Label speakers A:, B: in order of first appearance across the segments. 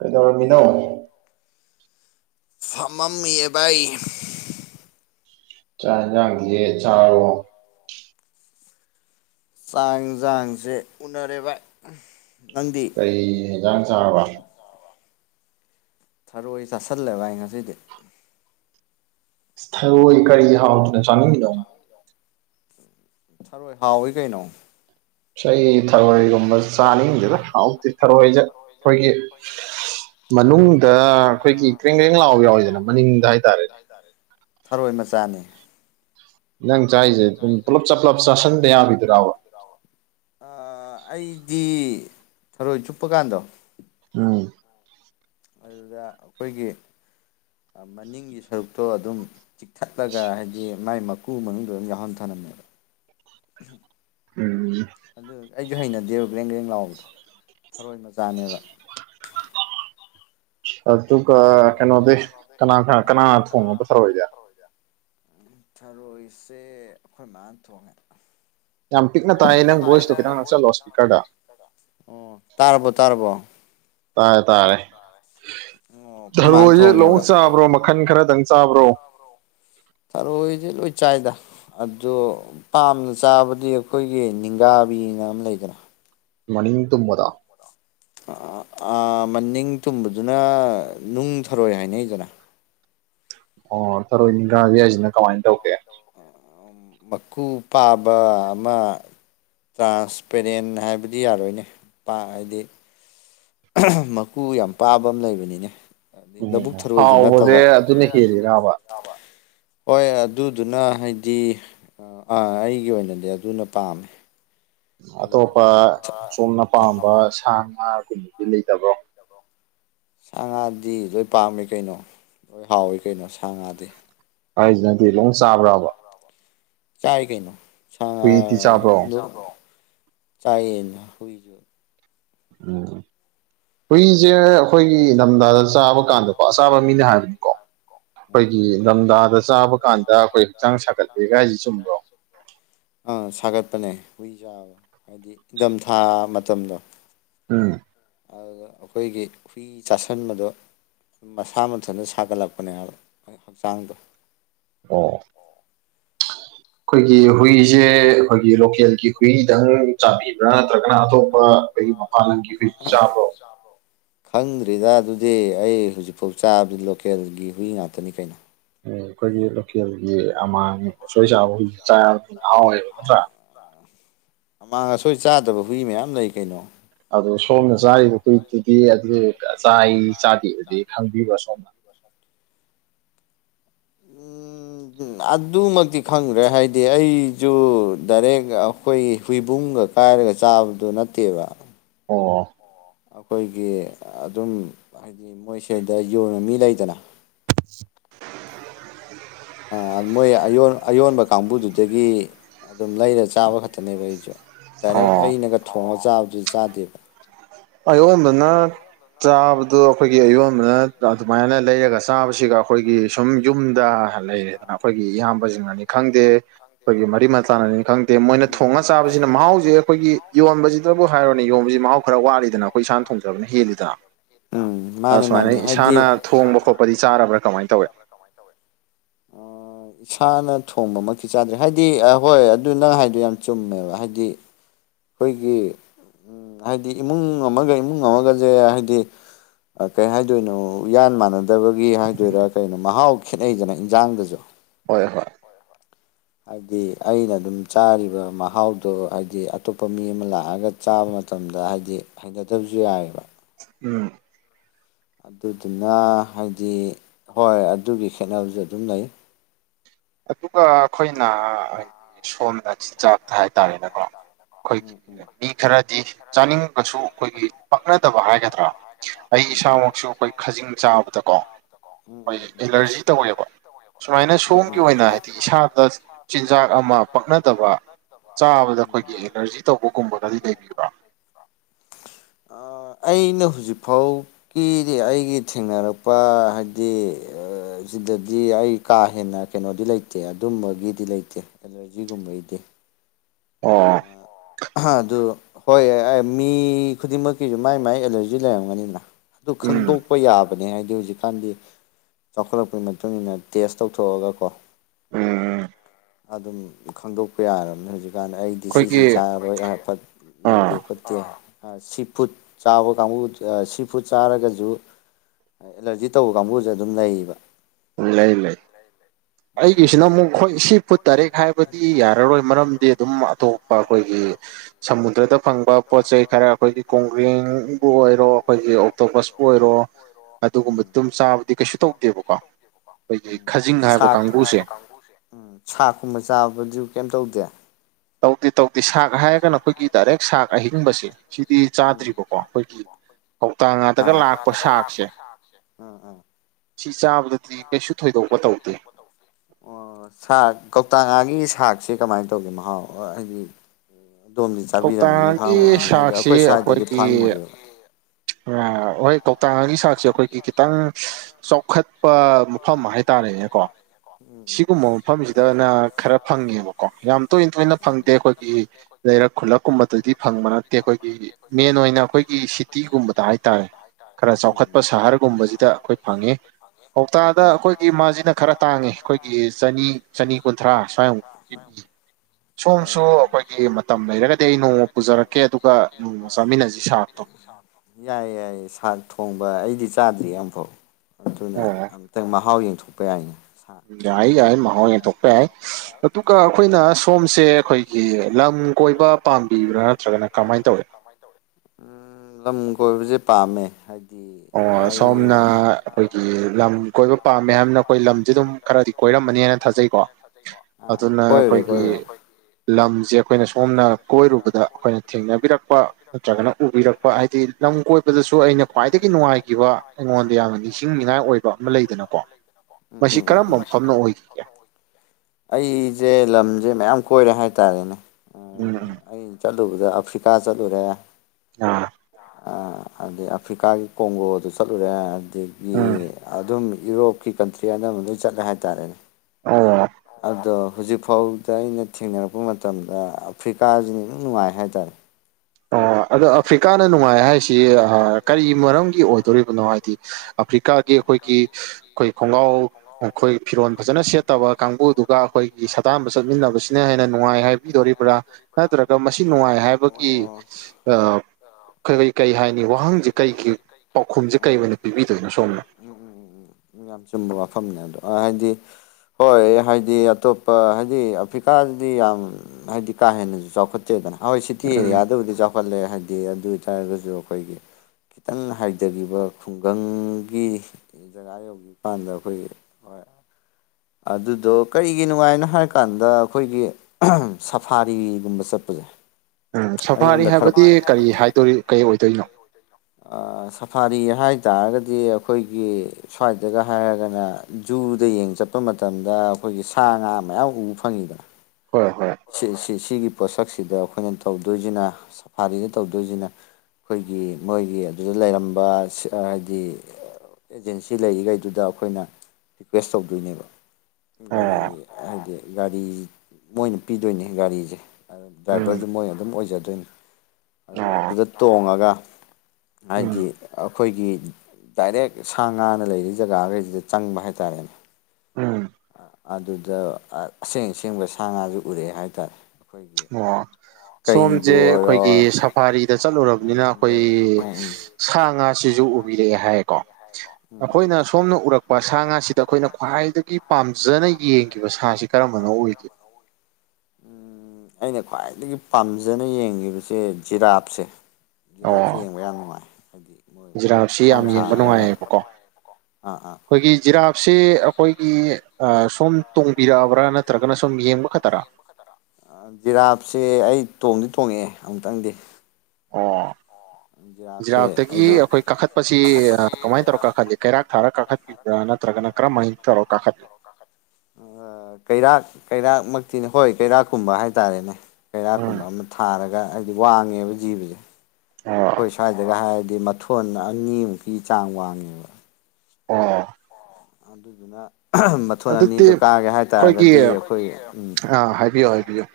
A: ꯀꯩꯗꯧꯔꯝꯃꯤꯅꯣ
B: ꯐꯃꯝꯃꯤꯌꯦ ꯕꯥꯏ
A: ꯆꯥꯛ ꯏꯟꯖꯥꯡꯗꯤ ꯆꯥꯔꯕꯣ
B: ꯆꯥꯛ ꯏꯟꯖꯥꯡꯖꯦ ꯎꯅꯔꯦ ꯕꯥꯏ ꯅꯪꯗꯤ
A: ꯀꯩ ꯍꯦꯟꯖꯥꯡ ꯆꯥꯔꯕ
B: ꯊꯔꯣꯏ ꯆꯥꯥꯁꯜꯂꯦ ꯕꯥꯏ ꯉꯁꯤꯗꯤ
A: ꯏꯁ ꯊꯔꯣꯏ ꯀꯔꯤ ꯍꯥꯎꯗꯅ ꯆꯅꯤꯡꯉꯤꯅꯣ
B: ꯑꯁ ꯊꯔꯣꯏ ꯍꯥꯎꯌꯤ ꯀꯩꯅꯣ
A: ꯏꯁ ꯑꯩ ꯊꯔꯣꯏꯒꯨꯝꯕ ꯆꯥꯅꯤꯡꯗꯦꯗ ꯍꯥꯎꯇꯦ ꯊꯔꯣꯏꯖꯦ ꯑꯈꯣꯏꯒꯤ ꯃꯅꯨꯡꯗ ꯑꯩꯈꯣꯏꯒꯤ ꯀ꯭ꯔꯦꯡ ꯀ꯭ꯔꯦꯡ ꯂꯥꯎꯕ ꯌꯥꯎꯋꯤꯗꯅ ꯃꯅꯤꯡꯗ ꯍꯥꯏꯇꯥꯔꯦꯅꯦ
B: ꯇꯔꯦ ꯊꯔꯣꯏ ꯃꯆꯥꯅꯦ
A: ꯅꯪ ꯆꯥꯏꯖꯦ ꯗꯨꯝ ꯄꯨꯂꯞ ꯆꯞꯂꯞ ꯆꯥꯁꯤꯟꯕ ꯌꯥꯕꯤꯗꯨꯔꯕ
B: ꯑꯥ ꯑꯩꯗꯤ ꯊꯔꯣꯏ ꯆꯨꯞꯄ ꯀꯥꯟꯗꯣ
A: ꯎꯝ
B: ꯑꯗꯨꯗ ꯑꯈꯣꯏꯒꯤ ꯑ‌ ꯃꯅꯤꯡꯒꯤ ꯁꯔꯨꯛꯇꯣ ꯑꯗꯨꯝ ꯆꯤꯛ ꯊꯠꯂꯒ ꯍꯥꯏꯗꯤ ꯃꯥꯏ ꯃꯀꯨ ꯃꯅꯨꯡꯗ ꯑꯗꯨꯝ ꯌꯥꯎꯍꯟ ꯊꯅꯝꯃꯦꯕ
A: ꯎꯝ
B: ꯑꯗꯨ ꯑꯩꯗꯤ ꯍꯩꯅꯗꯦꯕ ꯒ꯭ꯔꯦꯡ ꯒ꯭ꯔꯦꯡ ꯂꯥꯎꯕꯗꯣ ꯊꯔꯣꯏ ꯃꯆꯥꯅꯦꯕ
A: ꯑꯗꯨꯒ ꯀꯩꯅꯣꯗꯤ ꯀꯅꯥ ꯀꯅꯥ ꯀꯅꯥꯅ ꯊꯣꯡꯉꯕ ꯊꯔꯣꯏꯗꯤ
B: ꯊꯔꯣꯏꯁꯦ ꯑꯩꯈꯣꯏ ꯃꯥꯅ ꯊꯣꯡꯉꯦ
A: ꯄꯤꯛꯅ
B: ꯌꯥꯝ ꯄꯤꯛꯅꯥ
A: ꯅꯪ
B: ꯇꯥꯏꯌꯦ
A: ꯚꯣꯏꯁꯇꯣ
B: ꯅꯪꯒꯤ
A: ꯈꯤꯇꯪ
B: ꯕꯣꯏꯁꯇꯣ
A: ꯅꯛꯁꯜꯂꯣ
B: ꯈꯤꯇꯪ
A: ꯏꯁꯄꯤꯀꯔꯗ
B: ꯍꯥꯞꯆꯟꯂꯛꯑꯣ [unintelligible] ꯇꯥꯔꯕꯣ ꯇꯥꯔꯕꯣ
A: ꯇꯥꯔꯦ ꯇꯥꯔꯦ
B: ꯑꯣ ꯑꯩꯈꯣꯏ ꯃꯥꯅ
A: ꯊꯔꯣꯏꯖꯦ ꯂꯣꯡ
B: ꯊꯣꯡꯉꯦꯕ
A: ꯆꯥꯕ꯭ꯔꯣ ꯃꯈꯟ ꯈꯔꯗꯪ ꯆꯥꯕ꯭ꯔꯣ
B: ꯊꯔꯣꯏꯖꯦ ꯂꯣꯏ ꯆꯥꯏꯗ ꯑꯗꯣ ꯄꯥꯝꯅ ꯆꯥꯕꯗꯤ ꯑꯩꯈꯣꯏꯒꯤ ꯅꯤꯡꯒꯥꯕꯤꯅ ꯑꯃ ꯂꯩꯗꯅ
A: ꯃꯅꯤꯡ ꯇꯨꯝꯕꯗꯣ
B: ꯑꯥ ꯃꯅꯤꯡ ꯇꯨꯝꯕꯗꯨꯅ ꯅꯨꯡ ꯊꯔꯣꯏ ꯍꯥꯏꯅꯩꯗꯅ
A: ꯑꯣ ꯊꯔꯣꯏ ꯅꯤꯡꯒꯥꯕꯤ ꯍꯥꯏꯖꯤꯅ ꯀꯃꯥꯏꯟ ꯇꯧꯒꯦ
B: ꯃꯀꯨ ꯄꯥꯕ ꯑꯃ ꯇ꯭ꯔꯥꯟꯁꯄꯦꯔꯦꯟ ꯍꯥꯏꯕꯗꯤ ꯌꯥꯔꯣꯏꯅꯦ ꯄꯥ ꯍꯥꯏꯗꯤ ꯃꯀꯨ ꯌꯥꯝ ꯄꯥꯕ ꯑꯃ ꯂꯩꯕꯅꯤꯅꯦ ꯑꯗꯩ ꯂꯧꯕꯨꯛ
A: ꯎꯝ
B: ꯊꯔꯣꯏꯁꯨ
A: ꯍꯥꯎꯕꯗꯤ
B: ꯅꯠꯇꯕ
A: ꯑꯗꯨꯅ ꯍꯦꯜꯂꯤꯔꯥꯕ
B: ꯍꯣꯏ ꯑꯗꯨꯗꯨꯅ ꯍꯥꯏꯗꯤ ꯑ ꯑꯥ ꯑꯩꯒꯤ ꯑꯣꯏꯅꯗꯤ ꯑꯗꯨꯅ ꯄꯥꯝꯃꯦ ꯍꯥꯏꯗꯤ
A: ꯑꯇꯣꯞꯄ ꯁꯣꯝꯅ ꯄꯥꯝꯕ ꯁꯥ ꯉꯥꯒꯨꯝꯕꯗꯤ ꯂꯩꯇꯕ꯭ꯔꯣ
B: ꯁꯥ ꯉꯥꯗꯤ ꯂꯣꯏ ꯄꯥꯝꯃꯤ ꯀꯩꯅꯣ ꯂꯣꯏ ꯍꯥꯎꯏ ꯀꯩꯅꯣ ꯁꯥ ꯉꯥꯗꯤ
A: ꯍꯥꯏꯁꯤꯅꯗꯤ ꯂꯣꯡ ꯆꯥꯕ꯭ꯔꯕ
B: ꯆꯥꯕ꯭ꯔꯥꯕ ꯆꯥꯏ ꯀꯩꯅꯣ ꯁꯥ ꯉꯥ ꯆꯥꯕ꯭ꯔꯣ ꯆꯥꯏꯌꯦꯅ ꯍꯨꯏꯖꯨ
A: ꯎꯝ ꯍꯨꯏꯖꯦ ꯑꯩꯈꯣꯏꯒꯤ ꯏꯪꯗꯝꯗꯥꯗ ꯆꯥꯕ
B: ꯆꯥꯕ ꯀꯥꯟꯗꯀꯣ ꯑꯆꯥꯕ ꯃꯤꯅ ꯍꯥꯏꯕꯅꯤꯀꯣ ꯎꯝ ꯎꯝ ꯑꯩꯈꯣꯏꯒꯤ ꯏꯪꯗꯝꯗꯥꯗ ꯆꯥ
A: [unintelligible] ꯑꯩꯈꯣꯏ ꯍꯛꯆꯥꯡ ꯁꯥꯒꯠꯂꯦꯒꯥ ꯍꯥꯏꯖꯦ ꯆꯨꯝꯕ꯭ꯔꯣ
B: ꯑꯥ ꯁꯥꯒꯠꯄꯅꯦ ꯍꯨꯏ ꯆꯥꯕ ꯍꯥꯏꯗꯤ ꯏꯪꯗꯝꯊꯥ ꯃꯇꯝꯗꯣ
A: ꯎꯝ
B: ꯑꯗꯨꯗ ꯑꯩꯈꯣꯏꯒꯤ ꯍꯨꯏ ꯆꯥꯁꯟꯕꯗꯣ ꯃꯁꯥ ꯃꯊꯟꯇꯥ ꯁꯥꯒꯠꯂꯛꯄꯅꯦꯕ ꯍꯛꯆꯥꯡꯗꯣ
A: ꯑꯣ ꯑꯩꯈꯣꯏꯒꯤ ꯍꯨꯏꯖꯦ ꯑꯩꯈꯣꯏꯒꯤ ꯂꯣꯀꯦꯜꯒꯤ ꯍꯨꯏꯗꯪ ꯆꯥꯕꯤꯕ꯭ꯔꯥ ꯅꯠꯇ꯭ꯔꯒꯅꯥ ꯑꯇꯣꯞꯄ ꯑꯩꯈꯣꯏꯒꯤ ꯃꯄꯥꯟ ꯂꯝꯒꯤ ꯍꯨꯏꯗꯤ ꯆꯥꯕ꯭ꯔꯣ
B: ꯈꯪꯗ꯭ꯔꯤꯗ ꯑꯗꯨꯗꯤ ꯑꯩ ꯍꯧꯖꯤꯛꯐꯧ ꯆꯥꯕꯗꯤ ꯂꯣꯀꯦꯜꯒꯤ ꯍꯨꯏ ꯉꯥꯛꯇꯅꯤ ꯀꯩꯅꯣ
A: ꯎꯝ ꯑꯩꯈꯣꯏꯒꯤ ꯂꯣꯀꯦꯜꯒꯤ ꯑꯃꯥꯡ ꯑꯁꯣꯏ ꯆꯥꯕ ꯍꯨꯏꯗꯤ ꯆꯥꯕꯗꯤ ꯍꯥꯎꯋꯦꯕ ꯅꯠꯇ꯭ꯔꯥ
B: ꯑꯃꯥꯡ ꯑꯁꯣꯏ ꯆꯥꯗꯕ ꯍꯨꯏ ꯃꯌꯥꯝ ꯂꯩ ꯀꯩꯅꯣ
A: ꯑꯗꯨ ꯁꯣꯝꯅ ꯆꯥꯔꯤꯕ ꯍꯨꯏꯇꯨꯗꯤ ꯑꯗꯨ ꯆꯥꯏ ꯆꯥꯗꯦ ꯑꯗꯨꯗꯤ ꯈꯪꯕꯤꯕ꯭ꯔꯥ ꯁꯣꯝꯅ [inaudible]
B: ꯎꯝ ꯑꯗꯨꯃꯛꯇꯤ ꯈꯪꯗ꯭ꯔꯦ ꯍꯥꯏꯗꯤ ꯑꯩꯖꯨ ꯗꯥꯏꯔꯦꯛ ꯑꯩꯈꯣꯏꯒꯤ ꯍꯨꯏꯕꯨꯝꯒ ꯀꯥꯏꯔꯒ ꯆꯥꯕꯗꯨ ꯅꯠꯇꯦꯕ
A: ꯑꯣ
B: ꯑꯩꯈꯣꯏꯒꯤ ꯑꯗꯨꯝ ꯍꯥꯏꯗꯤ ꯃꯣꯏ [unintelligible] ꯌꯣꯟꯕ ꯃꯤ ꯂꯩꯗꯅ
A: [inaudible]
B: ꯑꯥ ꯃꯣꯏ ꯑꯌꯣꯟ ꯑꯌꯣꯟꯕ ꯀꯥꯡꯕꯨꯗꯨꯗꯒꯤ ꯑꯗꯨꯝ ꯂꯩꯔꯥ ꯆꯥꯕ ꯈꯛꯇꯅꯦꯕ ꯑꯩꯖꯨ ꯗꯥꯏꯔꯦꯛ
A: ꯑꯣ
B: ꯑꯩꯅꯒ ꯊꯣꯡꯉꯒ ꯆꯥꯕꯗꯨꯗꯤ ꯆꯥꯗꯦꯕ
A: ꯑꯌꯣꯟꯕꯅ ꯆꯥꯕꯗꯨ ꯑꯈꯣꯏꯒꯤ ꯑꯌꯣꯟꯕꯅ ꯑꯗꯨꯃꯥꯏꯅ ꯂꯩꯔꯒ ꯆꯥꯕꯁꯤꯒ ꯑꯈꯣꯏꯒꯤ ꯁꯨꯝ ꯌꯨꯝꯗ ꯂꯩꯔꯦꯗꯅ ꯑꯈꯣꯏꯒꯤ ꯏꯌꯥꯝꯕꯁꯤꯡꯅꯅꯤ ꯈꯪꯗꯦ ꯑꯈꯣꯏꯒꯤ ꯃꯔꯤ ꯃꯇꯥꯅꯅꯤ ꯈꯪꯗꯦ ꯃꯣꯏꯅ ꯊꯣꯡꯉ ꯆꯥꯕꯁꯤꯅ ꯃꯍꯥꯎꯁꯦ ꯑꯈꯣꯏꯒꯤ ꯌꯣꯟꯕꯁꯤꯗꯕꯨ ꯍꯥꯏꯔꯣꯅꯦ ꯌꯣꯟꯕꯁꯤ ꯃꯍꯥꯎ ꯈꯔ ꯋꯥꯠꯂꯤ ꯑꯗꯨꯅ ꯑꯈꯣꯏ ꯏꯁꯥꯅ ꯊꯣꯡꯖꯕꯅ
B: ꯎꯝ
A: ꯍꯦꯜꯂꯤꯗꯅ
B: ꯃꯥꯅꯦ
A: ꯁꯨꯃꯥꯏꯅ
B: ꯃꯥꯅꯦ ꯍꯥꯏꯗꯤ
A: ꯏꯁꯥꯅ ꯊꯣꯡꯕ ꯈꯣꯠꯄꯗꯤ ꯆꯥꯔꯕ꯭ꯔꯥ ꯀꯃꯥꯏ ꯇꯧꯋꯦ
B: ꯑ ꯏꯁꯥꯅ ꯊꯣꯡꯕꯃꯛꯇꯤ ꯆꯥꯗ꯭ꯔꯤ ꯍꯥꯏꯗꯤ ꯑ ꯍꯣꯏ ꯑꯗꯨ ꯅꯪ ꯍꯥꯏꯗꯣ ꯌꯥꯝ ꯆꯨꯝꯃꯦꯕ ꯍꯥꯏꯗꯤ ꯑꯈꯣꯏꯒꯤ ꯎꯝ ꯍꯥꯏꯗꯤ ꯏꯃꯨꯡ ꯑꯃꯒ ꯏꯃꯨꯡ ꯑꯃꯒꯁꯦ ꯍꯥꯏꯗꯤ ꯑ ꯀꯩ ꯍꯥꯏꯗꯣꯏꯅꯣ ꯎꯌꯥꯟ ꯃꯥꯟꯅꯗꯕꯒꯤ ꯍꯥꯏꯗꯣꯏꯔꯥ ꯀꯩꯅꯣ ꯃꯍꯥꯎ ꯈꯦꯠꯅꯩꯗꯅ ꯏꯟꯖꯥꯡꯗꯁꯨ
A: ꯍꯣꯏ ꯍꯣꯏ
B: ꯍꯥꯏꯗꯤ ꯑꯩꯅ ꯑꯗꯨꯝ ꯆꯥꯔꯤꯕ ꯃꯍꯥꯎꯗꯣ ꯍꯥꯏꯗꯤ ꯑꯇꯣꯞꯄ ꯃꯤ ꯑꯃ ꯂꯥꯛꯑꯒ ꯆꯥꯕ ꯃꯇꯝꯗ ꯍꯥꯏꯗꯤ ꯍꯩꯅꯗꯕꯁꯨ ꯌꯥꯏꯌꯦꯕ
A: ꯎꯝ
B: ꯑꯗꯨꯗꯨꯅ ꯍꯥꯏꯗꯤ ꯍꯣꯏ ꯑꯗꯨꯒꯤ ꯈꯦꯠꯅꯕꯁꯨ ꯑꯗꯨꯝ ꯂꯩ
A: ꯑꯗꯨꯒ ꯑꯈꯣꯏꯅ ꯍꯥꯏꯗꯤ ꯁꯣꯝꯗ ꯆꯤꯟꯖꯥꯛꯇ ꯍꯥꯏꯇꯥꯔꯦꯅꯀꯣ ꯑꯈꯣꯏꯒꯤ
B: ꯎꯝ ꯎꯝ
A: ꯃꯤ ꯈꯔꯗꯤ ꯆꯥꯅꯤꯡꯉꯁꯨ ꯑꯈꯣꯏꯒꯤ ꯄꯛꯅꯗꯕ ꯍꯥꯏꯒꯗ꯭ꯔꯥ ꯑꯩ
B: ꯎꯝ ꯎꯝ
A: ꯏꯁꯥꯃꯛꯁꯨ ꯑꯈꯣꯏ ꯈꯖꯤꯡ ꯆꯥꯕꯗꯀꯣ
B: ꯎꯝ
A: ꯈꯣꯏ
B: ꯎꯝ ꯎꯝ
A: ꯑꯦꯂꯔꯖꯤ ꯇꯧꯋꯦꯕ ꯁꯨꯃꯥꯏꯅ ꯁꯨꯝ ꯑꯩꯑꯤ ꯑꯣꯏꯅ ꯍꯥꯏꯗꯤ ꯏꯁꯥꯗ ꯆꯤꯟꯖꯥꯛ ꯑꯃ ꯄꯛꯅꯗꯕ ꯆꯥꯕꯗ ꯑꯈꯣꯏꯒꯤ ꯑꯦꯂꯔꯖꯤ ꯇꯧꯕꯒꯨꯝꯕꯒꯗꯤ ꯂꯩꯕꯤꯕ꯭ꯔꯥ
B: ꯑ ꯑꯩꯅ ꯍꯧꯖꯤꯛꯐꯥꯎ ꯀꯤꯗꯤ ꯑꯩꯒꯤ ꯊꯦꯡꯅꯔꯛꯄ ꯍꯥꯏꯗꯤ ꯁꯤꯗꯗꯤ ꯑꯩ ꯀꯥ ꯍꯦꯟꯅ ꯀꯩꯅꯣꯗꯤ ꯂꯩꯇꯦ ꯑꯗꯨꯝꯕꯒꯤꯗꯤ ꯂꯩꯇꯦ ꯑꯦꯂꯔꯖꯤꯒꯨꯝꯕꯩꯗꯤ
A: ꯑꯣ
B: ꯑꯗꯨ ꯍꯣꯏ ꯑ ꯃꯤ ꯈꯨꯗꯤꯡꯃꯛꯀꯤꯁꯨ ꯃꯥꯏ ꯃꯥꯏ ꯑꯦꯂꯔꯖꯤ ꯂꯩꯔꯝꯒꯅꯤꯗꯅ ꯑꯗꯨ
A: ꯎꯝ
B: ꯈꯪꯗꯣꯛꯄ ꯌꯥ ꯕꯅꯤ ꯍꯥꯏꯗꯤ ꯍꯧꯖꯤꯛꯀꯥꯟꯗꯤ ꯆꯥꯎꯈꯠꯂꯛꯄꯒꯤ ꯃꯇꯨꯡ ꯏꯟꯅ ꯇꯦꯁ ꯇꯧꯊꯣꯛꯑꯒ ꯀꯣ
A: ꯎꯝ
B: ꯑꯗꯨꯝ ꯈꯪꯗꯣꯛꯄ ꯌꯥꯔꯕꯅꯤ ꯍꯧꯖꯤꯛꯀꯥꯟ ꯑꯩꯗꯤ ꯁꯤꯁꯤ
A: ꯑꯩꯈꯣꯏꯒꯤ
B: ꯆꯥꯕ ꯂꯣꯏ [unintelligible]
A: ꯑꯥ
B: ꯌꯥꯗꯦ ꯈꯣꯠꯇꯦ ꯁꯤ ꯐꯨꯗ ꯆꯥꯕ ꯀꯥꯡꯕꯨ ꯑ ꯁꯤ ꯐꯨꯗ ꯆꯥꯔꯒꯁꯨ ꯑꯦꯂꯔꯖꯤ ꯇꯧꯕ ꯀꯥꯡꯕꯨꯁꯦ ꯑꯗꯨꯝ ꯂꯩꯌꯦꯕ
A: ꯂꯩ ꯂꯩ
B: ꯎꯝ
A: ꯑꯩꯒꯤꯁꯤꯅ
B: ꯑꯗꯨꯗꯨ
A: ꯑꯃꯨꯛ ꯍꯣꯏ ꯁꯤ ꯐꯨꯠ ꯗꯥꯏꯔꯦꯛ ꯍꯥꯏꯕꯗꯤ ꯌꯥꯔꯔꯣꯏ ꯃꯔꯝꯗꯤ ꯑꯗꯨꯝ ꯑꯇꯣꯞ ꯑꯩꯈꯣꯏꯒꯤ ꯁꯃꯨꯗ꯭ꯔꯗ ꯐꯪꯕ ꯄꯣꯠ ꯆꯩ ꯈꯔ ꯑꯩꯈꯣꯏꯒꯤ ꯀꯨꯡꯒ꯭ꯔꯦꯡꯕꯨ ꯑꯣꯏꯔꯣ ꯑꯩꯈꯣꯏꯒꯤ
B: ꯑꯩꯈꯣꯏꯒꯤ
A: ꯑꯣꯛꯇꯣꯄꯁꯄꯨ ꯑꯣꯏꯔꯣ
B: ꯑꯣꯛꯇꯣꯕꯁꯄꯨ ꯑꯣꯏꯔꯣ
A: ꯑꯗꯨꯒꯨꯝꯕ ꯑꯗꯨꯝ
B: ꯑꯗꯨꯒꯨꯝꯕ ꯑꯗꯨꯝ ꯆꯥꯕꯗꯤ ꯀꯩꯁꯨ ꯇꯧꯗꯦꯕꯀꯣ
A: [unintelligible] ꯈꯖꯤꯡ
B: ꯁꯥꯒꯤ ꯉꯥꯏꯕ ꯀꯥꯡꯕꯨꯁꯦ ꯎꯝ ꯁꯥ ꯀꯨꯝꯕ ꯆꯥꯕꯗꯨ ꯀꯩꯝ ꯇꯧꯗꯦ
A: ꯇꯧꯗꯦ
B: ꯇꯧꯗꯦ
A: ꯁꯥꯛ
B: ꯇꯧꯗꯦ
A: ꯍꯥꯏꯔꯒꯅ
B: ꯁꯥꯒ
A: ꯑꯩꯈꯣꯏꯒꯤ
B: ꯍꯥꯏꯔꯒꯅ
A: ꯗꯥꯏꯔꯦꯛ
B: ꯑꯩꯈꯣꯏꯒꯤ
A: ꯁꯥꯛ
B: ꯗꯥꯏꯔꯦꯛ
A: ꯑꯍꯤꯡꯕꯁꯦ
B: ꯁꯥꯒ ꯑꯍꯤꯡꯕꯁꯤ ꯁꯤꯗꯤ ꯆꯥꯗ꯭ꯔꯤꯕꯀꯣ ꯑꯩꯈꯣꯏꯒꯤ
A: ꯀꯧꯇꯥꯉꯥ
B: ꯀꯧꯇꯥꯉꯥꯗꯒ ꯂꯥꯛꯄ ꯁꯥꯥꯛꯁꯦ ꯑ ꯑ
A: ꯁꯤ ꯆꯥꯕꯗꯗꯤ ꯀꯩꯁꯨ ꯊꯣꯏꯗꯣꯛꯄ ꯇꯧꯗꯦ
B: ꯑꯣ ꯁ꯭ꯔꯥꯛ ꯀꯧꯇꯥꯉꯥꯒꯤ ꯁꯥꯥꯛꯁꯦ ꯀꯃꯥꯏꯅ ꯇꯧꯒꯦ ꯃꯍꯥꯎ ꯍꯥꯏꯗꯤ ꯑꯗꯣꯝꯗꯤ ꯆꯥꯕꯤꯔꯃꯤꯅ
A: ꯀꯧꯇꯥꯒꯤ
B: ꯈꯪꯉꯝꯒꯅꯤ ꯍꯥꯏꯗꯤ
A: ꯁꯥꯛꯁꯤ
B: ꯑꯩꯈꯣꯏ ꯁ꯭ꯋꯥꯏꯗꯗꯤ ꯐꯪꯗꯦꯕ
A: ꯑ ꯍꯣꯏ ꯀꯧꯇꯥꯥꯒꯤ ꯁꯥꯛꯁꯦ ꯑꯩꯈꯣꯏꯒꯤ ꯈꯤꯇꯪ ꯆꯥꯎꯈꯠꯄ ꯃꯐꯝ ꯍꯥꯏ ꯇꯥꯔꯛꯅꯦꯀꯣ
B: ꯎꯝ
A: ꯁꯤꯒꯨꯝꯕ ꯃꯐꯝꯁꯤꯗꯅ ꯈꯔ ꯐꯪꯉꯦꯕꯀꯣ ꯌꯥꯝ ꯇꯣꯏ ꯇꯣꯏꯅ ꯐꯪꯗꯦ ꯑꯩꯈꯣꯏꯒꯤ ꯂꯩꯔꯛ ꯈꯨꯜꯂꯛ ꯀꯨꯝꯕꯗꯗꯤ ꯐꯪꯕ ꯅꯠꯇꯦ ꯑꯩꯈꯣꯏꯒꯤ ꯃꯦꯟ ꯑꯣꯏꯅ ꯑꯩꯈꯣꯏꯒꯤ ꯁꯤꯇꯤꯒꯨꯝꯕꯗ ꯍꯥꯏꯇꯥꯔꯦ ꯈꯔ
B: ꯎꯝ ꯎꯝ
A: ꯆꯥꯎꯈꯠꯄ ꯁꯍꯔꯒꯨꯝꯕꯁꯤꯗ ꯑꯩꯈꯣꯏ ꯐꯪꯉꯤ
B: ꯎꯝ
A: ꯀꯧꯇꯥꯗ
B: ꯎꯝ
A: ꯑꯩꯈꯣꯏꯒꯤ ꯃꯥꯁꯤꯅ ꯈꯔ ꯇꯥꯡꯉꯦ ꯑꯩꯈꯣꯏꯒꯤ ꯆꯅꯤ ꯆꯅꯤ ꯀꯨꯟꯊ꯭ꯔꯥ ꯁꯨꯃꯥꯏꯃꯨꯛ ꯄꯦ
B: ꯎꯝ
A: ꯄꯤ
B: ꯎꯝ
A: ꯁꯣꯝꯁꯨ
B: ꯑꯣ
A: ꯑꯩꯈꯣꯏꯒꯤ ꯃꯇꯝ ꯂꯩꯔꯒꯗꯤ ꯑꯩ ꯅꯣꯡꯃ ꯄꯨꯖꯔꯛꯀꯦ ꯑꯗꯨꯒ ꯅꯣꯡꯃ ꯆꯥꯃꯤꯟꯅꯁꯤ ꯁꯥ
B: ꯌꯥꯏꯌꯦ ꯌꯥꯏꯌꯦ ꯆꯥꯛ ꯊꯣꯡꯕ ꯑꯩꯗꯤ ꯆꯥꯗ꯭ꯔꯤ ꯑꯃꯐꯥꯎ ꯑꯗꯨꯅ
A: ꯑꯣ
B: ꯈꯤꯇꯪ ꯃꯍꯥꯎ ꯌꯦꯡꯊꯣꯛꯄ ꯌꯥꯏꯅꯦ ꯁꯥꯛꯁꯦ
A: ꯌꯥꯏ ꯌꯥꯏ ꯃꯍꯥꯎ ꯌꯦꯟꯊꯣꯛꯄ ꯌꯥꯏ ꯑꯗꯨꯒ ꯑꯩꯈꯣꯏꯅ ꯁꯣꯝꯁꯦ ꯑꯩꯈꯣꯏ
B: ꯁꯦ ꯑꯩꯈꯣꯏꯒꯤ ꯂꯝ ꯀꯣꯏꯕ
A: ꯅꯠꯇ꯭ꯔꯒꯅ
B: ꯄꯥꯝꯕꯤꯕ꯭ꯔꯥ
A: ꯀꯃꯥꯏꯅ ꯇꯧꯋꯤ
B: ꯅꯠꯇ꯭ꯔꯒꯅ ꯀꯃꯥꯏꯅ ꯇꯧꯋꯦ ꯎ ꯂꯝ ꯀꯣꯏꯕꯁꯦ ꯄꯥꯝꯃꯦ ꯍꯥꯏ
A: ꯑꯣ ꯁꯣꯝꯅ ꯑꯩꯈꯣꯏꯒꯤ ꯂꯝ ꯀꯣꯏꯕ ꯄꯥꯝꯃꯦ ꯍꯥꯏꯕꯅ ꯑꯩꯈꯣꯏ ꯂꯝꯗꯤ ꯑꯗꯨꯝ ꯈꯔꯗꯤ ꯀꯣꯏꯔꯝꯃꯅꯤꯅ ꯊꯥꯖꯩꯀꯣ
B: ꯑꯥ
A: ꯑꯗꯨꯅ
B: ꯀꯣꯏꯔꯨꯔꯦ
A: ꯑꯩꯈꯣꯏꯒꯤ
B: ꯀꯣꯏꯔꯨꯔꯦ
A: ꯂꯝꯁꯦ ꯑꯩꯈꯣꯏꯅ ꯁꯣꯝꯅ ꯀꯣꯏꯔꯨꯕꯗ ꯑꯩꯈꯣꯏꯅ ꯊꯦꯡꯅꯕꯤꯔꯛꯄ ꯅꯠꯇ꯭ꯔꯒꯅ ꯎꯕꯤꯔꯛꯄ ꯍꯥꯏꯗꯤ ꯂꯝ ꯀꯣꯏꯕꯗꯁꯨ ꯑꯩꯅ ꯈ꯭ꯋꯥꯏꯗꯒꯤ ꯅꯨꯡꯉꯥꯏꯈꯤꯕ ꯑꯩꯉꯣꯟꯗ ꯌꯥꯝꯅ ꯅꯤꯡꯁꯤꯡꯅꯤꯉꯥꯏ ꯑꯣꯏꯕ ꯑꯃ ꯂꯩꯗꯅꯀꯣ
B: ꯎꯝ
A: ꯃꯁꯤ
B: ꯎꯝ ꯎꯝ
A: ꯀꯔꯝꯕ
B: ꯃꯁꯤ
A: ꯃꯐꯝꯅ
B: ꯀꯝꯕ ꯍ
A: ꯑꯣꯏꯈꯤꯒꯦ
B: ꯑꯩꯁꯦ ꯂꯝꯁꯦ ꯃꯌꯥꯝ ꯀꯣꯏꯔꯦ ꯍꯥꯏꯇꯥꯔꯦꯅꯦ
A: ꯎꯝ ꯎꯝ
B: ꯑ ꯆꯠꯂꯨꯕꯗ ꯑꯐ꯭ꯔꯤꯀꯥ ꯆꯠꯂꯨꯔꯦ
A: ꯑ
B: ꯑꯗꯨꯩ ꯑꯐ꯭ꯔꯤꯀꯥꯒꯤ ꯀꯣꯡꯒꯣꯗꯨ ꯆꯠꯂꯨꯔꯦ ꯑꯗꯨꯗꯒꯤ
A: ꯎꯝ
B: ꯑꯗꯨꯝ ꯌꯨꯔꯣꯞꯀꯤ ꯀꯟꯇ꯭ꯔꯤ ꯑꯅꯝꯕ ꯂꯣꯏ ꯆꯠꯂꯦ ꯍꯥꯏꯇꯥꯔꯦꯅꯦ
A: ꯑꯣ
B: ꯑꯗꯣ ꯍꯧꯖꯤꯛꯐꯥꯎ ꯐꯧꯗ ꯑꯩꯅ ꯊꯦꯡꯅꯔꯛꯄ ꯃꯇꯝꯗ ꯑꯐ꯭ꯔꯤꯀꯥꯁꯤꯅ ꯅꯨꯡꯉꯥꯏ ꯍꯥꯏꯇꯥꯔꯦ
A: ꯑꯣ ꯑꯗꯣ ꯑꯐ꯭ꯔꯤꯀꯥꯅ ꯅꯨꯡꯉꯥꯏ ꯍꯥꯏꯁꯤ ꯀꯔꯤ ꯃꯔꯝꯒꯤ ꯑꯣꯏꯗꯣꯔꯤꯕꯅꯣ ꯍꯥꯏꯗꯤ ꯑꯐ꯭ꯔꯤꯀꯥꯒꯤ ꯑꯩꯈꯣꯏꯒꯤ ꯑꯩꯈꯣꯏ ꯈꯣꯡꯒꯥꯎ ꯑꯩꯈꯣꯏ ꯐꯤꯔꯣꯜ ꯐꯖꯅ ꯁꯦꯠꯇꯕ ꯀꯥꯡꯕꯨꯗꯨꯒ ꯑꯩꯈꯣꯏꯒꯤ ꯁꯗꯥꯕ ꯆꯠꯃꯤꯟꯅꯕꯁꯤꯅ ꯍꯦꯟꯅ ꯅꯨꯡꯉꯥꯏ ꯍꯥꯏꯕꯤꯗꯣꯔꯤꯕ꯭ꯔꯥ ꯅꯠꯇ꯭ꯔꯒ ꯃꯁꯤ ꯅꯨꯡꯉꯥꯏ ꯍꯥꯏꯕꯒꯤ
B: ꯑꯣ
A: ꯑꯩꯈꯣꯏ ꯀꯩ ꯍꯥꯏꯅꯤ ꯋꯥꯍꯪꯁꯦ ꯀꯩꯒꯤ ꯄꯥꯎꯈꯨꯝꯁꯦ ꯀꯩ ꯑꯣꯏꯅ ꯄꯤꯕꯤꯗꯣꯏꯅꯣ ꯁꯣꯝꯅ
B: ꯌꯣꯛꯅꯤꯡ ꯌꯥꯝ ꯆꯨꯝꯕ ꯋꯥꯐꯝꯅꯦ ꯑꯗꯣ ꯍꯥꯏꯗꯤ ꯍꯣꯏ ꯍꯥꯏꯗꯤ ꯑꯇꯣꯞꯄ ꯍꯥꯏꯗꯤ ꯑꯐ꯭ꯔꯤꯀꯥꯗꯗꯤ ꯌꯥꯝ ꯍꯥꯏꯗꯤ ꯀꯥ ꯍꯦꯟꯅꯁꯨ ꯆꯥꯎꯈꯠꯆꯦꯗꯅ ꯍꯣꯏ ꯁꯤꯇꯤ
A: ꯎꯝ
B: ꯑꯦꯔꯤꯌꯥꯗꯕꯨꯗꯤ ꯆꯥꯎꯈꯠ ꯆꯥꯎꯈꯠꯂꯦ ꯍꯥꯏꯗꯤ ꯑꯗꯨ ꯑꯣꯏꯇꯥꯔꯒꯁꯨ ꯑꯩꯈꯣꯏꯒꯤ ꯈꯤꯇꯪ ꯍꯥꯏꯊꯈꯤꯕ ꯈꯨꯡꯒꯪꯒꯤ ꯖꯒꯥ ꯌꯧꯈꯤꯕ ꯀꯥꯟꯗ ꯑꯩꯈꯣꯏ ꯑꯗꯨꯗꯣ ꯀꯔꯤꯒꯤꯅꯣꯉꯥꯏꯅꯣ ꯍꯥꯏꯔꯀꯥꯟꯗ ꯑꯩꯈꯣꯏꯒꯤ ꯁꯐꯥꯔꯤꯒꯨꯝꯕ ꯆꯠꯄꯁꯦ
A: ꯎꯝ ꯁꯣꯐꯥꯔꯤ
B: ꯑꯩꯉꯣꯟꯗ ꯈꯔ
A: ꯍꯥꯏꯕꯗꯤ ꯀꯔꯤ ꯍꯥꯏꯗꯣꯔꯤ ꯀꯔꯤ ꯑꯣꯏꯗꯣꯏꯅꯣ
B: ꯁꯐꯥꯔꯤ ꯍꯥꯏꯇꯥꯔꯒꯗꯤ ꯑꯩꯈꯣꯏꯒꯤ ꯁ꯭ꯋꯥꯏꯗꯒ ꯍꯥꯏꯔꯒꯅ ꯖꯨꯗ ꯌꯦꯡ ꯆꯠ ꯆꯣꯠꯄ ꯃꯇꯝꯗ ꯑꯩꯈꯣꯏꯒꯤ ꯁꯥ ꯉꯥ ꯃꯌꯥꯝ ꯎꯕ ꯐꯪꯉꯤꯗꯅ
A: ꯍꯣꯏ ꯍꯣꯏ
B: ꯁꯤꯒꯤ ꯄꯣꯠꯁꯛꯁꯤꯗ ꯑꯩꯈꯣꯏꯅ ꯇꯧꯗꯣꯏꯁꯤꯅ ꯁꯐꯥꯔꯤꯗ ꯇꯧꯗꯣꯏꯁꯤꯅ ꯑꯩꯈꯣꯏꯒꯤ ꯃꯣꯏꯒꯤ ꯑꯗꯨꯗ ꯂꯩꯔꯝꯕ ꯍꯥꯏꯗꯤ ꯑꯦꯖꯦꯟꯁꯤ ꯂꯩꯔꯤꯈꯩꯗꯨꯗ ꯑꯩꯈꯣꯏꯅ ꯔꯤꯀ꯭ꯋꯦꯁ ꯇꯧꯗꯣꯏꯅꯦꯕ ꯒꯥꯔꯤ
A: ꯑꯣ
B: ꯍꯥꯏꯗꯤ ꯒꯥꯔꯤ ꯃꯣꯏꯅ ꯄꯤꯗꯣꯏꯅꯦ ꯒꯥꯔꯤꯁꯦ
A: ꯎꯝ
B: ꯗ꯭ꯔꯥꯏꯚꯔꯁꯨ ꯃꯣꯏ ꯑꯗꯨꯝ ꯑꯣꯏꯖꯗꯣꯏꯅꯤ ꯑꯗꯨ
A: ꯑꯣ
B: ꯑꯗꯨꯗ ꯇꯣꯡꯉꯒ
A: ꯎꯝ
B: ꯍꯥꯏꯗꯤ ꯑꯩꯈꯣꯏꯒꯤ ꯗꯥꯏꯔꯦꯛ ꯁꯥ ꯉꯥꯅ ꯂꯩꯔꯤ ꯖꯒꯥꯈꯩꯁꯤꯗ ꯆꯪꯕ ꯍꯥꯏꯇꯥꯔꯦꯅꯦ
A: ꯎꯝ
B: ꯑ ꯑꯗꯨꯗ ꯑ ꯑꯁꯦꯡ ꯑꯁꯦꯡꯕ ꯁꯥ ꯉꯥꯁꯨ ꯎꯔꯛꯑꯦ ꯍꯥꯏꯇꯥꯥꯔꯦ ꯑꯩꯈꯣꯏꯒꯤ
A: ꯑꯣ ꯁꯣꯝꯁꯦ
B: ꯀꯩꯕꯨ ꯑꯣꯏꯔꯣ
A: ꯑꯩꯈꯣꯏꯒꯤ ꯁꯐꯥꯔꯤꯗ ꯆꯠꯂꯨꯔꯕꯅꯤꯅ
B: ꯗꯥꯏꯃꯟꯕꯨ ꯑꯣꯏꯔꯣ
A: ꯑꯩꯈꯣꯏ
B: ꯎꯝ ꯎꯝ
A: ꯁꯥ ꯉꯥꯁꯤꯁꯨ ꯎꯕꯤꯔ‌ꯦꯑꯦ ꯍꯥꯏꯌ‌ꯦꯀꯣ ꯑꯩꯈꯣꯏꯅ ꯁꯣꯝꯅ ꯎꯔꯛꯄ ꯁꯥ ꯉꯥꯁꯤꯗ ꯑꯩꯈꯣꯏꯅ ꯈ꯭ꯋꯥꯏꯗꯒꯤ ꯄꯥꯝꯖꯅ ꯌꯦꯡꯈꯤꯕ ꯁꯥꯁꯤ
B: ꯕ
A: ꯀꯔꯝꯕꯅꯣ
B: ꯁꯥꯁꯤ
A: ꯑꯣꯏꯒꯦ
B: ꯀꯔꯝꯕꯅ ꯑ‌ꯣꯏ ꯎꯝ ꯑꯩꯅ ꯈ꯭ꯋꯥꯏꯗꯒꯤ ꯄꯥꯝꯖꯅ ꯌꯦꯡꯈꯤꯕꯁꯦ ꯖꯤꯔꯥꯞꯁꯦ ꯖꯤꯔꯥꯞꯁꯦ
A: ꯑꯣ
B: ꯌꯦꯡꯕ ꯌꯥꯝ ꯅꯨꯡꯉꯥꯏ ꯍꯥꯏꯗꯤ ꯃꯣꯏ ꯃꯉꯛ
A: ꯖꯤꯔꯥꯞꯁꯤ
B: ꯏꯁꯥꯡ
A: ꯌꯥꯝ ꯌꯦꯡꯕ
B: ꯁꯥꯡꯉꯒ
A: ꯅꯨꯡꯉꯥꯏꯌꯦꯕꯀꯣ
B: ꯑꯥ
A: ꯑꯩꯈꯣꯏꯒꯤ ꯖꯤꯔꯥꯞꯁ‌ꯦ ꯑꯩꯈꯣꯏꯒꯤꯑ ꯑ ꯁ‌ꯣꯝ ꯇꯣꯡꯕꯤꯔꯛꯑꯕ꯭ꯔꯥ ꯅꯠ ꯅꯠꯇ꯭ꯔꯒꯅ ꯁꯨꯝ ꯌꯦꯡꯕ ꯈꯛꯇꯔꯥ
B: ꯖꯤꯔꯥꯞꯁꯦ ꯑꯩ ꯇꯣꯡꯗꯤ ꯇꯣꯡꯉ‌ꯦꯑꯦ ꯑꯃꯨꯛꯇꯪꯗꯤ
A: ꯑꯣ
B: ꯖꯤꯔꯥꯞꯁꯦ
A: ꯨꯖꯤꯔꯥꯥꯞꯇꯒꯤ
B: ꯑꯩꯗꯤ
A: ꯑꯩꯈꯣꯏ ꯀꯥꯈꯠꯄꯁꯤ ꯑ
B: ꯀꯥꯈꯠꯄꯁꯤ
A: ꯀꯃꯥꯏ ꯇꯧꯔ ꯀꯥꯈꯠꯂꯤ
B: ꯀꯃꯥꯏꯅ
A: ꯀꯩꯔꯥꯛ ꯊꯥꯔ ꯀꯥꯈꯠ ꯄꯤꯕ‍꯭ꯔ ꯅꯠꯇ꯭ꯔꯒꯅ ꯀ꯭ꯔꯝ ꯃꯥꯏ ꯇꯧꯔ ꯀꯥꯈꯠ
B: ꯑ ꯀꯩꯔꯥꯛ ꯀꯩꯔꯥꯛꯃꯛꯇꯤꯅꯦ ꯍꯣꯏ ꯀꯩꯔꯥꯛꯀꯨꯝꯕ ꯍꯥꯏꯇꯥꯔꯦꯅꯦ
A: ꯎꯝ
B: ꯀꯩꯔꯥꯛꯀꯨꯝꯕ ꯑꯃ ꯊꯥꯔꯒ ꯍꯥꯏꯗꯤ ꯋꯥꯡꯉꯦꯕ ꯖꯤꯕꯁꯦ
A: ꯑꯣ
B: ꯑꯩꯈꯣꯏ ꯁ꯭ꯋꯥꯏꯗꯒ ꯍꯥꯏꯔꯗꯤ ꯃꯊꯣꯟ ꯑꯅꯤꯃꯨꯛꯀꯤ ꯆꯥꯡ ꯋꯥꯡꯉꯦꯕ
A: ꯑꯣ
B: ꯑꯗꯨꯗꯨꯅ ꯃꯊꯣꯟ
A: ꯑꯗꯨꯗꯤ
B: ꯑꯅꯤꯗꯣ ꯀꯥꯒꯦ
A: ꯑꯩꯈꯣꯏꯒꯤ
B: ꯍꯥꯏꯇꯥꯔꯒꯗꯤ ꯑꯩꯈꯣꯏ ꯎꯝ
A: ꯑꯥ ꯍꯥꯏꯕꯤꯌꯨ ꯍꯥꯏꯕꯤꯌꯨ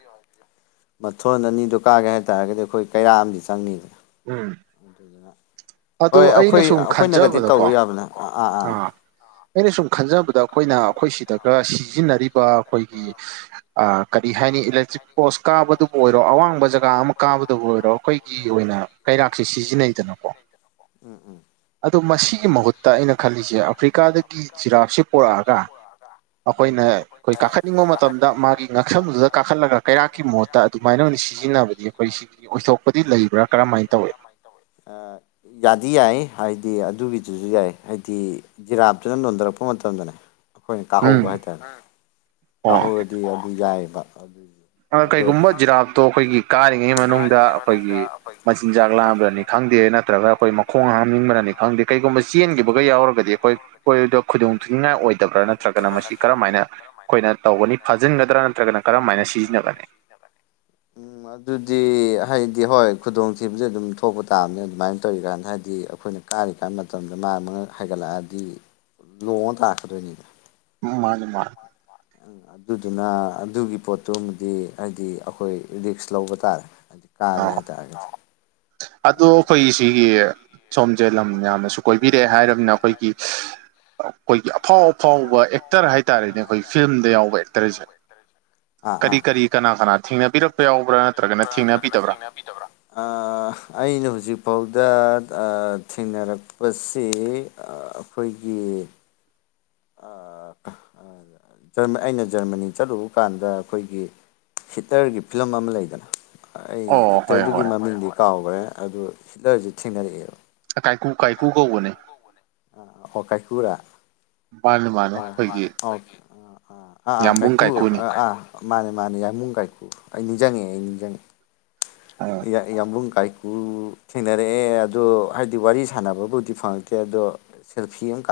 B: ꯃꯊꯣꯟ ꯑꯅꯤꯗꯨ ꯀꯥꯒꯦ ꯍꯥꯏꯇꯥꯔꯒꯗꯤ ꯑꯩꯈꯣꯏ ꯀꯩꯔꯥꯛ ꯑꯝꯗꯤ ꯆꯪꯅꯤꯗꯅ
A: ꯎꯝ
B: ꯑꯗꯨꯗꯨꯅ
A: ꯑꯗꯨ
B: ꯍꯣꯏ ꯑꯩꯈꯣꯏ
A: ꯑꯩꯅ ꯁꯨꯝ
B: ꯑꯩꯈꯣꯏꯅꯒꯗꯤ
A: ꯈꯟꯖꯕꯗꯀꯣ
B: ꯇꯧꯔꯨ ꯌꯥꯕꯅꯦ ꯑꯥ ꯑꯥ ꯑꯥ
A: ꯑꯩꯅ ꯁꯨꯝ ꯈꯟꯖꯕꯗ ꯑꯩꯈꯣꯏꯅ ꯑꯩꯈꯣꯏ ꯁꯤꯗꯒ ꯁꯤꯖꯤꯟꯅꯔꯤꯕ ꯑꯩꯈꯣꯏꯒꯤ ꯑ ꯀꯔꯤ ꯍꯥꯏꯅꯤ ꯏꯂꯦꯛꯇ꯭ꯔꯤꯛ ꯄꯣꯁ ꯀꯥꯕꯗꯨꯕꯨ ꯑꯣꯏꯔꯣ ꯑꯋꯥꯡꯕ ꯖꯒꯥ ꯑꯃ ꯀꯥꯕꯗꯕꯨ ꯑꯣꯏꯔꯣ ꯑꯩꯈꯣꯏꯒꯤ ꯑꯣꯏꯅ ꯀꯩꯔꯥꯛꯁꯤ ꯁꯤꯖꯤꯟꯅꯩꯗꯅꯀꯣ
B: ꯎꯝ ꯎꯝ
A: ꯑꯗ‌ꯣ ꯃꯁꯤꯒꯤ ꯃꯍꯨꯠꯇ ꯑꯩꯅ ꯈꯜꯂꯤꯁꯦ ꯑꯐ꯭ꯔꯤꯀꯥꯗꯒꯤ ꯖꯤꯔꯥꯞꯁ‌ꯦ ꯄꯣꯔꯑꯒ
B: ꯎꯝ
A: ꯑꯩꯈꯣꯏꯅ ꯑꯩꯈꯣꯏ ꯀꯥꯈꯠꯅꯤꯡꯕ ꯃꯇꯝꯗ ꯃꯥꯒꯤ ꯉꯛꯁꯝꯗꯨꯗ ꯀꯥꯈꯠꯂꯒ ꯀꯩꯔꯥꯛꯀꯤ ꯃꯍꯨꯠꯇ ꯑꯗꯨꯃꯥꯏꯅ ꯑꯣꯏꯅ ꯁꯤꯖꯤꯟꯅꯕ ꯒꯤ ꯑꯩꯈꯣꯏ ꯁꯤꯒꯤ ꯑꯣꯏꯊꯣꯛꯄꯗꯤ ꯂꯩꯕ꯭ꯔꯥ ꯀꯔꯝꯍꯥꯏꯅ ꯇꯧꯏ
B: [unintelligible] ꯑꯥ ꯌꯥꯗꯤ ꯌꯥꯏ ꯍꯥꯏꯗꯤ ꯑꯗꯨꯒꯤꯗꯨꯖꯨ ꯌꯥꯏ ꯍꯥꯏꯗꯤ ꯖꯤꯔꯥꯞꯇꯨꯅ ꯅ‌ꯣꯟꯊꯔꯛꯄ ꯃꯇꯝꯗꯅꯦ ꯑꯩꯈꯣꯏꯅ
A: ꯎꯝ
B: ꯀꯥꯍꯧꯕ ꯍꯥꯏꯇꯥꯔꯦ ꯥ
A: ꯑꯣ
B: ꯀꯥꯍꯧꯔꯗꯤ ꯑꯗꯨ ꯌꯥꯏꯕ ꯑꯗꯨ ꯑꯗꯣ
A: ꯀꯩꯒꯨꯝꯕ ꯖꯤꯔꯥꯞꯇꯣ ꯑꯩꯈꯣꯏꯒꯤ ꯀꯥꯔꯤꯉꯩ ꯃꯅꯨꯡꯗ ꯑꯩꯈꯣꯏꯒꯤ ꯃꯆꯤꯟꯖꯥꯛ ꯂꯥꯝꯔꯅꯤ ꯈꯪꯗꯦ ꯅꯠꯇ꯭ꯔꯒ ꯑꯩꯈꯣꯏ ꯃꯈꯣꯡ ꯍꯥꯝꯅꯤꯡꯕꯅꯅꯤ ꯈꯪꯗꯦ ꯀꯩꯒꯨꯝꯕ ꯆꯦꯟꯈꯤꯕꯒ ꯌꯥꯎꯔꯒꯗꯤ ꯑꯩꯈꯣꯏ ꯈ‌ꯣꯏꯗꯣ ꯈꯨꯗꯣꯡ ꯊꯤꯅꯤꯡꯉꯥꯏ ꯑꯣꯏꯗꯕ꯭ꯔꯥ ꯅꯠꯇ꯭ꯔꯒꯅ ꯃꯁꯤ ꯀꯔꯝꯥꯏꯅ ꯑꯩꯈꯣꯏꯅ ꯇꯧꯒꯅꯤ ꯐꯥꯖꯤꯟꯒꯗ꯭ꯔꯥ ꯅꯠꯇ꯭ꯔꯒꯅ ꯀꯔꯝ ꯍꯥꯏꯅ ꯁꯤꯖꯤꯟꯅꯒꯅꯤ
B: ꯎꯝ ꯑꯗꯨꯗꯤ ꯍꯥꯏꯗꯤ ꯍꯣꯏ ꯈꯨꯗꯣꯡꯊꯤꯕꯁ‌ꯦ ꯑꯗꯨꯝ ꯊꯣꯛꯄ ꯇꯥꯕꯅꯦ ꯑꯗꯨꯃꯥꯏꯟ ꯇꯧꯔꯤꯀꯥꯟꯗ ꯍꯥꯏꯗꯤ ꯑꯩꯈꯣꯏꯅ ꯀꯥꯔꯤ ꯀꯥꯟ ꯃꯇꯝꯗ ꯃꯥꯟ ꯃꯥꯉꯛ ꯍꯥꯏꯒꯠꯂꯛꯑꯗꯤ ꯂꯣꯡꯉ ꯇꯥꯔꯛꯀꯗꯣꯏꯅꯤꯗ
A: ꯎꯝ ꯃꯥꯅꯦ ꯃꯥꯟ
B: [unintelligible] ꯑꯗꯨꯗꯨꯅ ꯑꯗꯨꯒꯤ ꯄꯣꯠꯇꯨꯃꯗꯤ ꯍꯥꯏꯗꯤ ꯑꯩꯈꯣꯏ ꯔꯤꯛꯁ ꯂꯧꯕ ꯇꯥꯔꯦ [unintelligible] ꯀꯥꯒꯦ
A: ꯑ
B: ꯍꯥꯏ ꯇꯥꯔꯒꯗꯤ
A: [inaudible] ꯑꯗꯣ ꯑꯩꯈꯣꯏ ꯁꯤꯒꯤ ꯁꯣꯝꯁꯦ ꯂꯝ ꯌꯥꯝꯅꯁꯨ ꯀꯣꯏꯕꯤꯔꯛꯑꯦ ꯍꯥꯏꯔꯕꯅ ꯑꯩꯈꯣꯏꯒꯤ ꯑꯩꯈꯣꯏꯒꯤ ꯑꯐꯥꯎ ꯑꯐꯥꯎꯕ ꯑꯦꯛꯇꯔ ꯍꯥꯏꯇꯥꯔꯦꯅꯦ ꯑꯩꯈꯣꯏ ꯐꯤꯂꯝꯗ ꯌꯥꯎꯕ ꯑꯦꯛꯇꯔꯁꯦ꯫ ꯀꯔꯤ
B: ꯑꯥ
A: ꯀꯔꯤ ꯀꯅꯥ ꯀꯅꯥ ꯊꯦꯡꯅꯕꯤꯔꯛꯄ ꯌꯥꯎꯕ꯭ꯔꯥ ꯅꯠꯇ꯭ꯔꯒꯅ ꯊꯦꯡꯅꯕꯤꯗꯕ꯭ꯔꯥ꯫
B: ꯑ ꯑꯩꯅ ꯍꯧꯖꯤꯛꯐꯥꯎꯗ ꯊꯦꯡꯅꯔꯛꯄꯁꯦ꯫ ꯑꯩꯈꯣꯏꯒꯤ ꯑ ꯑꯩꯅ ꯖꯔꯃꯅꯤ ꯆꯠꯂꯨꯕ ꯀꯥꯟꯗ ꯑꯩꯈꯣꯏꯒꯤ ꯍꯤꯇꯔꯒꯤ ꯐꯤꯂꯝ ꯑꯃ ꯂꯩꯗꯅ꯫ ꯑꯩ
A: ꯑꯣ ꯍꯣꯏ ꯍꯣꯏ
B: ꯑꯦꯛꯇꯔꯗꯨꯒꯤ ꯃꯃꯤꯡꯗꯤ ꯀꯥꯎꯈ꯭ꯔꯦ ꯑꯗꯨ ꯍꯤꯠꯂꯔꯁꯨ ꯊꯦꯡꯅꯔꯛꯑꯦꯕ꯫
A: ꯀꯥꯏ ꯀꯨ ꯀꯥꯏ ꯀꯨ ꯀꯧꯕꯅꯦ꯫
B: ꯑꯣ ꯀꯥꯏꯀꯨꯔꯥ꯫
A: ꯃꯥꯅꯦ ꯃꯥꯅꯦ
B: ꯍ
A: ꯑꯩꯈꯣꯏꯒꯤ
B: ꯍꯦ ꯑꯥ ꯑꯥ
A: ꯌꯥꯝꯕꯨꯡ
B: ꯀꯥꯏꯀꯨ
A: ꯀꯥꯏꯀꯨꯅꯤ
B: ꯑꯥ ꯃꯥꯅꯦ ꯃꯥꯅꯦ ꯌꯥꯝꯃꯨꯡ ꯀꯥꯏꯀꯨ ꯑꯩ ꯅꯤꯡꯁꯤꯡꯉꯛꯑꯦ ꯑꯩ ꯅꯤꯡꯁꯤꯡꯉꯛꯑꯦ꯫
A: ꯑ
B: ꯌ ꯌꯥꯝꯕꯨꯡ ꯀꯥꯏꯀꯨ ꯊꯦꯡꯅꯔꯛꯑꯦ ꯑꯗꯣ ꯍꯥꯏꯗꯤ ꯋꯥꯔꯤ ꯁꯥꯟꯅꯕꯕꯨꯗꯤ ꯐꯪꯉꯛꯇꯦ ꯑꯗꯣ ꯁꯦꯜꯐꯤ ꯑꯃ ꯀꯥꯞꯃꯤꯟ